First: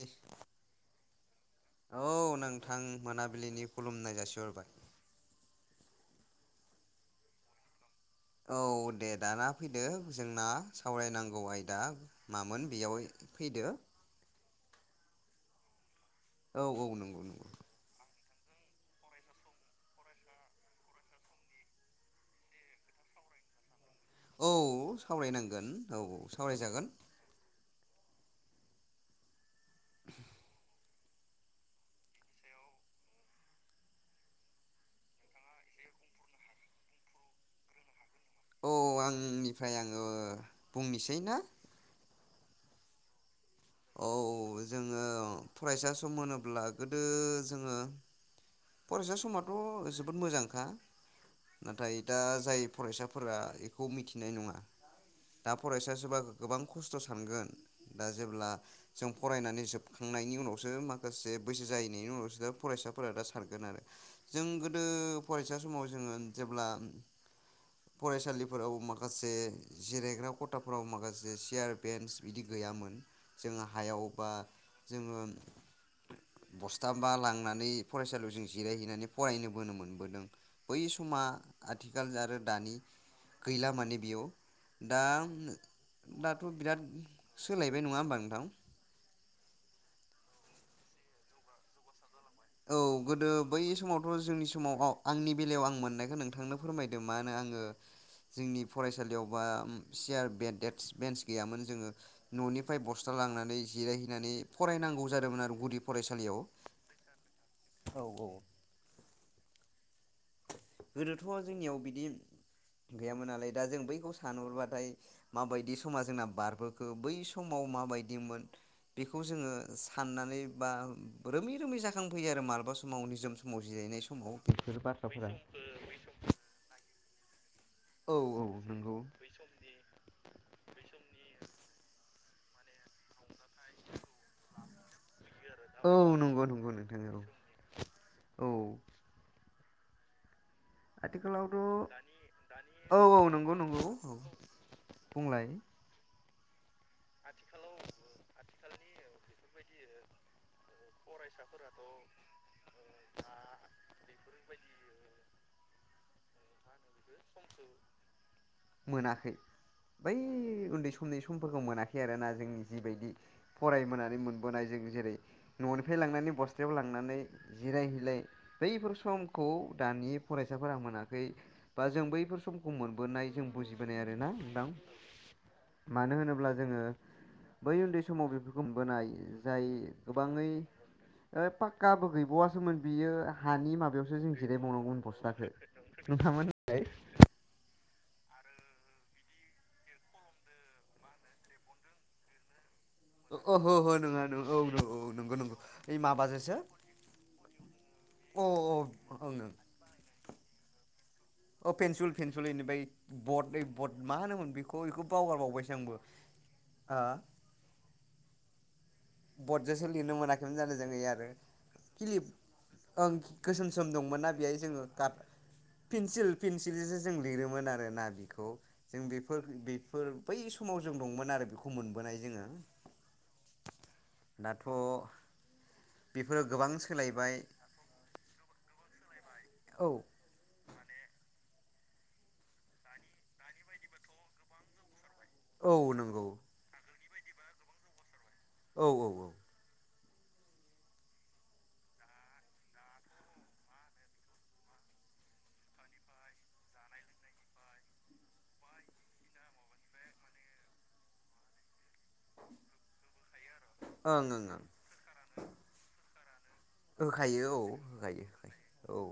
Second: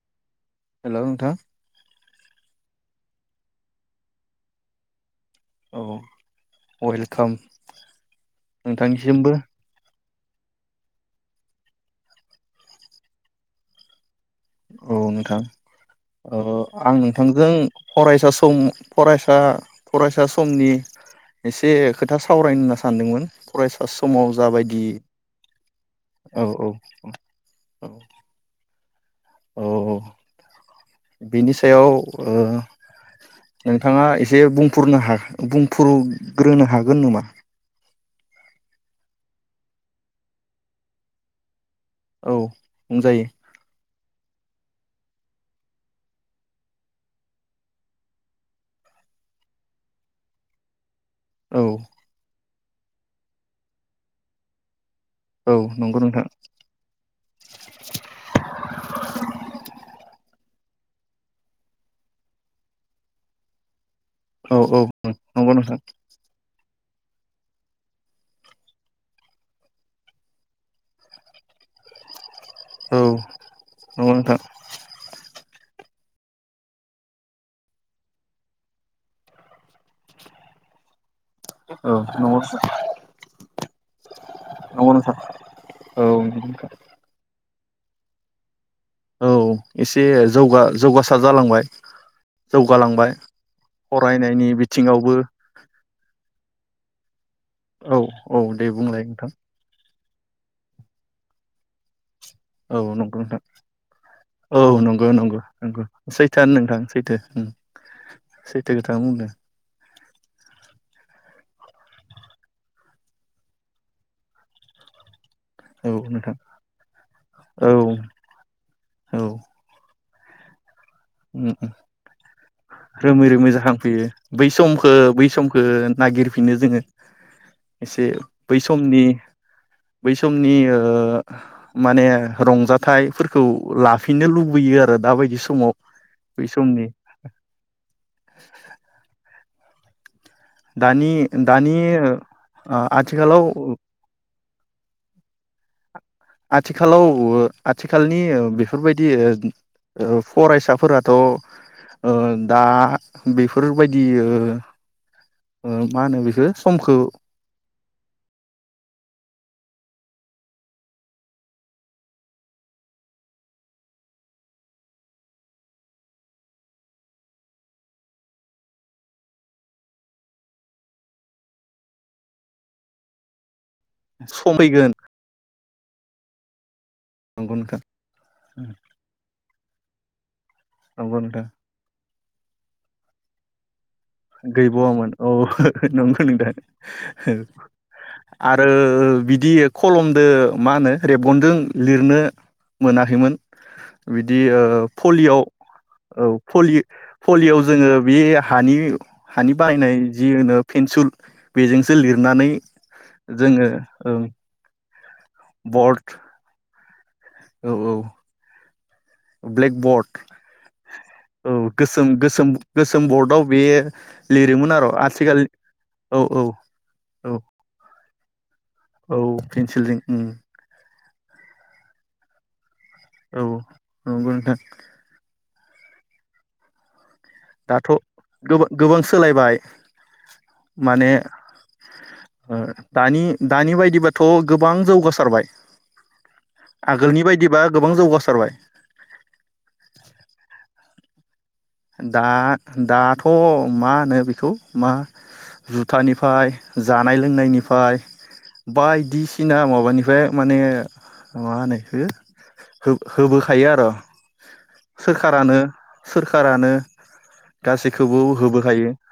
दे hello नोंथां औ नोंथां। मोनाबिलिनि खुलुमनाय जासिहरबाय। औ वेलकाम। औ दे नोंथांनिसिमबो दाना फैदो। जोंना सावरायनांगौ आयदा मामोन बेयाव फैदो। औ नोंथां। औ औ आं नंगौ नंगौ नोंथांजों फरायसा सम फरायसा फरायसा समनि एसे खोथा सावरायनो होनना सानदोंमोन फरायसा समाव औ जाबायदि औ औ औ। औ। औ बेनि सायाव नोंथाङा एसे बुंफोरनो बुंफ्रुग्रोनो हागोन नामा? औ आंनिफ्राय आङो बुंनोसैना। औ बुंजायो। औ जोङो फरायसा सम होनोब्ला गोदो जोङो फरायसा समाथ' जोबोद मोजांखा। औ नाथाय दा जाय फरायसाफोरा बेखौ मिथिनाय नङा। दा औ फरायसा नंगौ सोरबा नोंथां गोबां खस्थ' सानगोन दा जेब्ला जों फरायनानै जोबखांनायनि उनावसो माखासे बैसो जाहैनायनि उनावसो दा फरायसाफोरा दा सानगोन आरो। जों औ औ गोदो नंगौ फरायसा नोंथां समाव जोङो जेब्ला फरायसालिफोराव माखासे जिरायग्रा खथाफोराव माखासे सियार, बेन्स बिदि गैयामोन। औ जोङो हायाव नंगौ बा नोंथां जोङो बस्था लांनानै फरायसालियावजों जिराय हैनानै फरायबोनो मोन बोदों बै समा औ आथिखाल नंगौ आरो दानि गैला माने बेयाव नंगौ दा नोंथां दाथ' औ बिराद सोलायबाय नङा होमबा नोंथां? औ एसे जौगा जौगासार जालांबाय। औ जौगालांबाय गोदो बै समावथ' जोंनि फरायनायनि समाव औ बिथिङावबो आंनि बेलायाव आं मोननायखौ नों थांनो फोरमायदों मानो आं। औ औ दे बुंलाय नोंथां। सियार, बेन्स गैयामोन जोङो न'निफ्राय औ बस्था नंगौ नोंथां लांनानै जिरायहैनानै औ फरायनांगौ नंगौ नंगौ जादोंमोन आरो नंगौ गुदि फरायसालियाव। सैथोआनो नोंथां सैथो औ औ सैथो खोथा बुंदों। गोदोथ' जोंनियाव बिदि गैयामोन नालाय दा जों बैखौ सानहरबाथाय मा बायदि औ समा जोंना नोंथां बारबोखो बै समाव औ मा बायदिमोन औ बेखौ जोङो साननानै बा उम रोमै उम रोमै जाखांफैयो आरो मालाबा समाव रोमै निजोम रोमै समाव जिरायनाय जाखांफैयो समाव बै बैफोर बा समखौ बै समखो नागिरफिनो जोङो। एसे औ औ बै नंगौ समनि बै समनि माने रंजाथाइफोरखौ लाफिननो लुबैयो आरो दा बायदि समाव औ नंगौ बै नंगौ समनि [inaudible] नोंथां औ औ दानि आथिखालावथ' दानि औ औ आथिखालाव नंगौ नंगौ औ बुंलाय आथिखालाव ओ आथिखालनि ओ बेफोरबायदि ओ फरायसाफोरा थ' दा बेफोरबायदि ओ ओ मा होनो बेखो समखो मोनाखै बै उन्दै समनि समफोरखौ मोनाखै आरोना जों जिबायदि फरायबोनानै मोनबोनाय जों जेरै न'निफ्राय लांनानै बस्थायायाव लांनानै जिरायहैलाय बैफोर समखौ दानि फरायसाफोरा मोनाखै बा जों बैफोर समखौ मोनबोनाय जों बुजि बोनाय आरो ना सम नोंथां। फैगोन मानो होनोब्ला जोङो नंगौ बै नोंथां उन्दै समाव बेफोरखौ बोनाय जाय गोबाङै नंगौ ओ नोंथां पकाबो गैबावा बआसोमोन बियो हानि माबायाव गैबावामोन औ नंगौ नोंथांमोन नोंथां औ आरो बिदि खलमदो मा होनो रेबगनजों लिरनो मोनाखैमोन ओहो ओहो नङा बिदि नों औ नंगौ औ नंगौ पलियआव नंगौ ओइ औ माबाजोंसो पलि पलिय'आव जोंङो बे अ हानि ओं हानि बानायनाय जे मोनो पेन्सिुल औ पेनसुल- पेनसुल इनिफायबद बंद जोङो बद मा ओं होनोमोन बेखौ गयखौ बावगारबावबायसो आंबो बर्ड आ औ -औ ब्लेक बर्डजोंसो लिरनो बर्ड मोनाखैमोन जानो जो आरो औ गोसोम खिलिप गोसोम गोसोम ओं बर्डआव बे गोसोम सम दंमोन ना बेहाय लिरोमोन जोङो आरो आथिखाल औ पन्सिल औ पन्सिलजोंसो जों औ लिरोमोन आरोना खौ जों औ पेन्सिलजों बेफोर-बेफोर उम बै समाव जों दंमोन आरो बेखौ मोनबोनाय जोंङो औ नंगौ नोंथां बेफोराव गोबां सोलायबाय दाथ गोबा-गोबां सोलायबाय औ माने ओ दानि दानिबायदिबाथ गोबां जौगा खारबाय औ नंगौ आगोलनि बायदिबा गोबां जौगास औ-औ-औ दा दाथ मा होनो बेखौ मा जुथानिफाय जानाय लोंनायनिफाय बायदिसिना माबानिफाय माने मा होनो इखो होबोखायो आरअ ओं ओं सोखारानो [unintelligible] नो होखायो औ गासैखौबो होखायो [unintelligible] होखायो औ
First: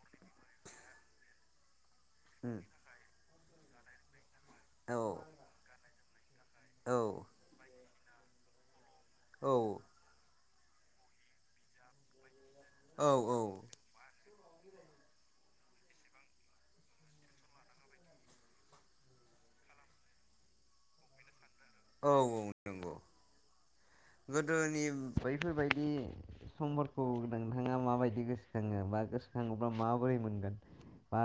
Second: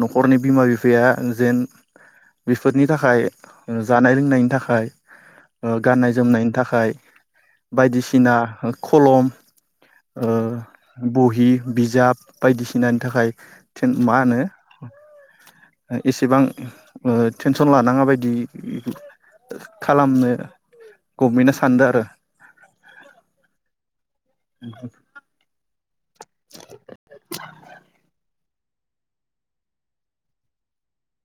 नखरनि बिमा बिफाया जेन उम बेफोरनि थाखाय जानाय लोंनायनि थाखाय औ ओ गाननाय जोमनायनि थाखाय औ बायदि सिना खलम ओ बहि बिजाब बायदिसिनानि औ थाखाय औ थेन मा होनो एसेबां ओ टेनसन लानाङा बायदि खालामनो गभमेन्ट औ औ नंगौ गोदोनि बैफोरबायदि समफोरखौ नोंथाङा माबायदि गोसोखाङो बा गोसोखाङोबा माबोरै मोनगोन बा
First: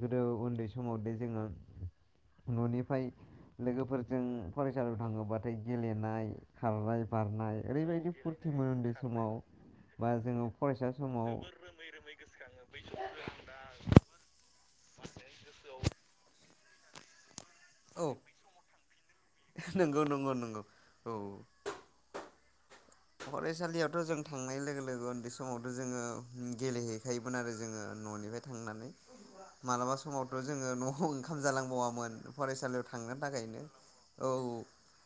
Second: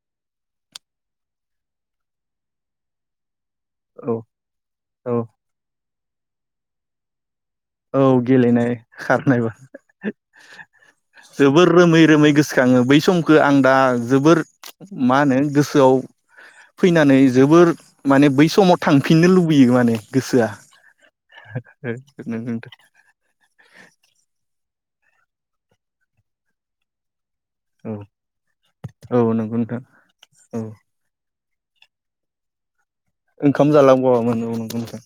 गोदो उन्दै समाव दे जोङो ननिफ्राय औ लोगोफोरजों फरायसालियाव औ थाङोबाथाय गेले खारनाय खारबाय बारनाय औ गेलेनाय समाव खारनायबो बा जोङो फरायसा समाव जोबोर रोमै रोमै गोसोखाङो बै समख आं दा जोबोर मा होनो गोसोआव फैनानै जोबोर औ माने बै समाव थांफिननो लुबैयो माने नंगौ नंगौ गोसोआ। नंगौ औ नोंगो बि फरायसालियावथ' जों थांनाय लोगो लोगो उन्दै समावथ' जोङो गेलेहैखायो मोन जोङो न'निफ्राय थांनानै औ नंगौ नोंथां मालाबा समावथ' औ जोङो न'आव ओ खाम जालांबावामोन फरायसालियाव थ ओंखाम जालांबावा औ नोंगौ नोंथां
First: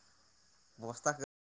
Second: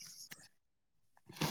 बबस्थाखौ